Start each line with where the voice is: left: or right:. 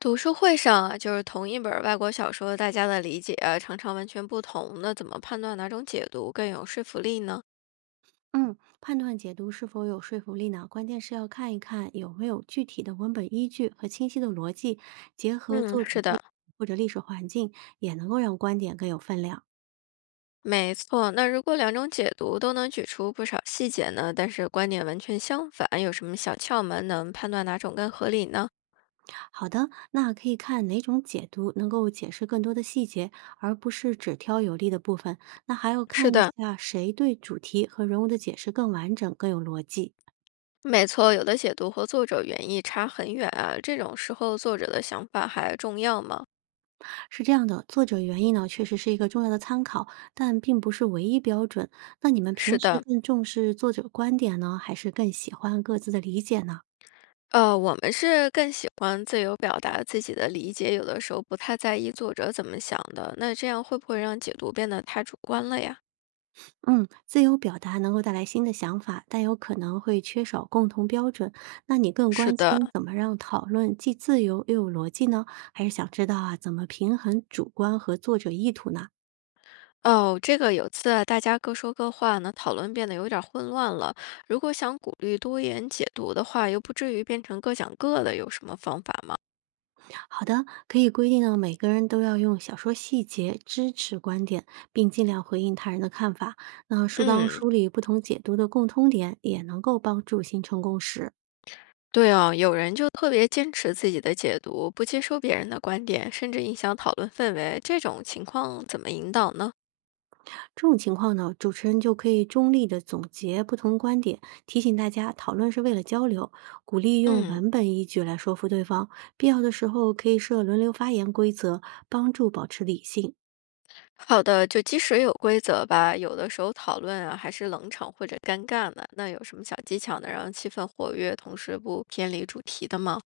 left: 读书会上啊，就是同一本儿外国小说，大家的理解啊，常常完全不同。那怎么判断哪种解读更有说服力呢？
right: 嗯，判断解读是否有说服力呢？关键是要看一看有没有具体的文本依据和清晰的逻辑，结合
left: 嗯，
right: 作者
left: 是
right: 背景
left: 的，
right: 或者历史环境，也能够让观点更有分量。
left: 没错，那如果两种解读都能举出不少细节呢，但是观点完全相反，有什么小窍门能判断哪种更合理呢？
right: 好的，那可以看哪种解读能够解释更多的细节，而不是只挑有利的部分。那还要
left: 是
right: 看一
left: 的，
right: 下谁对主题和人物的解释更完整、更有逻辑。
left: 没错，有的解读和作者原意差很远啊，这种时候作者的想法还重要吗？
right: 是这样的，作者原意呢确实是一个重要的参考，但并不是唯一标准。那你们平
left: 是
right: 时
left: 的，
right: 更重视作者观点呢，还是更喜欢各自的理解呢？
left: 我们是更喜欢自由表达自己的理解，有的时候不太在意作者怎么想的，那这样会不会让解读变得太主观了呀？
right: 嗯，自由表达能够带来新的想法，但有可能会缺少共同标准。那你更
left: 是
right: 关心
left: 的，
right: 怎么让讨论既自由又有逻辑呢？还是想知道啊怎么平衡主观和作者意图呢？
left: 哦，这个有次啊大家各说各话呢，讨论变得有点儿混乱了。如果想鼓励多元解读的话，又不至于变成各讲各的，有什么方法吗？
right: 好的，可以规定呢，每个人都要用小说细节支持观点，并尽量回应他人的看法。那适当
left: 嗯，
right: 梳理不同解读的共通点，也能够帮助形成共识。
left: 对哦，有人就特别坚持自己的解读，不接受别人的观点，甚至影响讨论氛围，这种情况怎么引导呢？
right: 这种情况呢，主持人就可以中立的总结不同观点，提醒大家讨论是为了交流，鼓励用
left: 嗯。
right: 文本依据来说服对方。必要的时候可以设轮流发言规则，帮助保持理性。
left: 好的，就即使有规则吧，有的时候讨论啊还是冷场或者尴尬的。那有什么小技巧能让气氛活跃，同时不偏离主题的吗？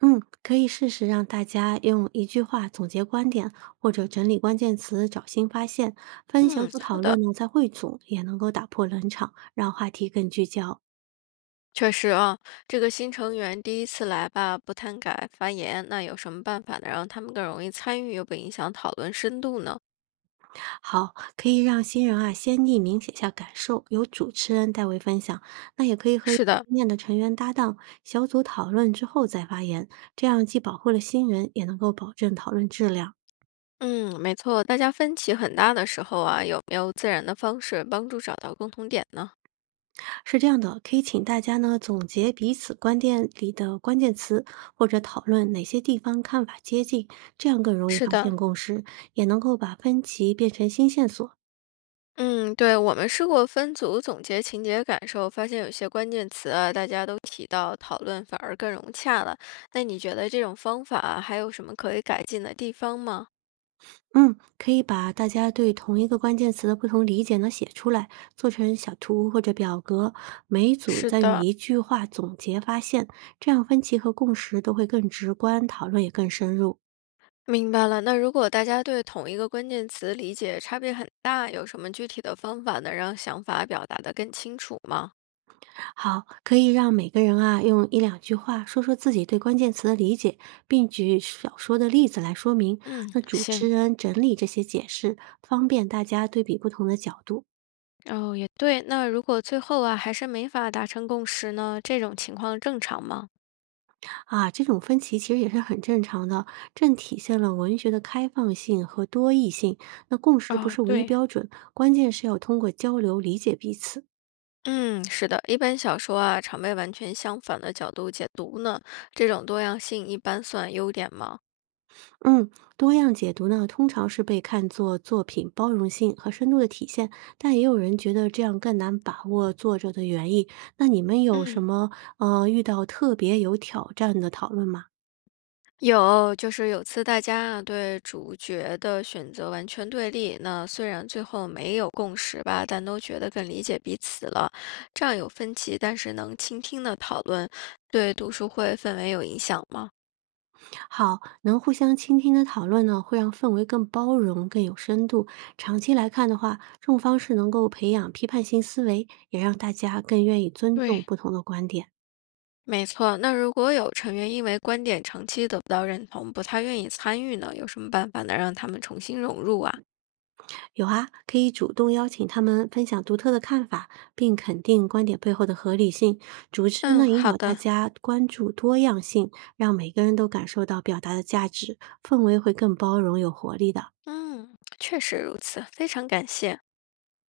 right: 嗯，可以试试让大家用一句话总结观点，或者整理关键词找新发现。分小
left: 嗯，
right: 组
left: 好
right: 讨
left: 的，
right: 论呢，再汇总也能够打破冷场，让话题更聚焦。
left: 确实啊，这个新成员第一次来吧，不太敢发言，那有什么办法能让他们更容易参与，又不影响讨论深度呢？
right: 好，可以让新人啊先匿名写下感受，由主持人代为分享。那也可以和有
left: 是的，
right: 经验的成员搭档，小组讨论之后再发言，这样既保护了新人，也能够保证讨论质量。
left: 嗯，没错，大家分歧很大的时候啊，有没有自然的方式帮助找到共同点呢？
right: 是这样的，可以请大家呢总结彼此观点里的关键词，或者讨论哪些地方看法接近，这样更容易
left: 是
right: 发
left: 的，
right: 现共识，也能够把分歧变成新线索。
left: 嗯，对，我们试过分组总结情节感受，发现有些关键词啊，大家都提到，讨论反而更融洽了。那你觉得这种方法啊还有什么可以改进的地方吗？
right: 嗯，可以把大家对同一个关键词的不同理解呢写出来，做成小图或者表格，每一组
left: 是
right: 再用
left: 的，
right: 一句话总结发现，这样分歧和共识都会更直观，讨论也更深入。
left: 明白了。那如果大家对同一个关键词理解差别很大，有什么具体的方法能让想法表达得更清楚吗？
right: 好，可以让每个人啊用一两句话说说自己对关键词的理解，并举小说的例子来说明。
left: 嗯，
right: 那主持
left: 行，
right: 人整理这些解释，方便大家对比不同的角度
left: 哦，也对。那如果最后啊还是没法达成共识呢，这种情况正常吗？
right: 啊。这种分歧其实也是很正常的，正体现了文学的开放性和多义性。那共识不
left: 哦，
right: 是唯一
left: 对，
right: 标准，关键是要通过交流理解彼此。
left: 嗯，是的，一般小说啊，常被完全相反的角度解读呢。这种多样性一般算优点吗？
right: 嗯，多样解读呢，通常是被看作作品包容性和深度的体现，但也有人觉得这样更难把握作者的原意。那你们有什
left: 嗯，
right: 么遇到特别有挑战的讨论吗？
left: 有，就是有次大家啊对主角的选择完全对立，那虽然最后没有共识吧，但都觉得更理解彼此了。这样有分歧，但是能倾听的讨论，对读书会氛围有影响吗？
right: 好，能互相倾听的讨论呢，会让氛围更包容、更有深度。长期来看的话，这种方式能够培养批判性思维，也让大家更愿意尊重
left: 对，
right: 不同的观点。
left: 没错，那如果有成员因为观点长期得不到认同，不太愿意参与呢，有什么办法能让他们重新融入啊？
right: 有啊，可以主动邀请他们分享独特的看法，并肯定观点背后的合理性。主持人
left: 嗯，
right: 呢，引
left: 好
right: 导大
left: 的，
right: 家关注多样性，让每个人都感受到表达的价值，氛围会更包容有活力的。
left: 嗯，确实如此，非常感谢。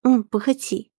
right: 嗯，不客气。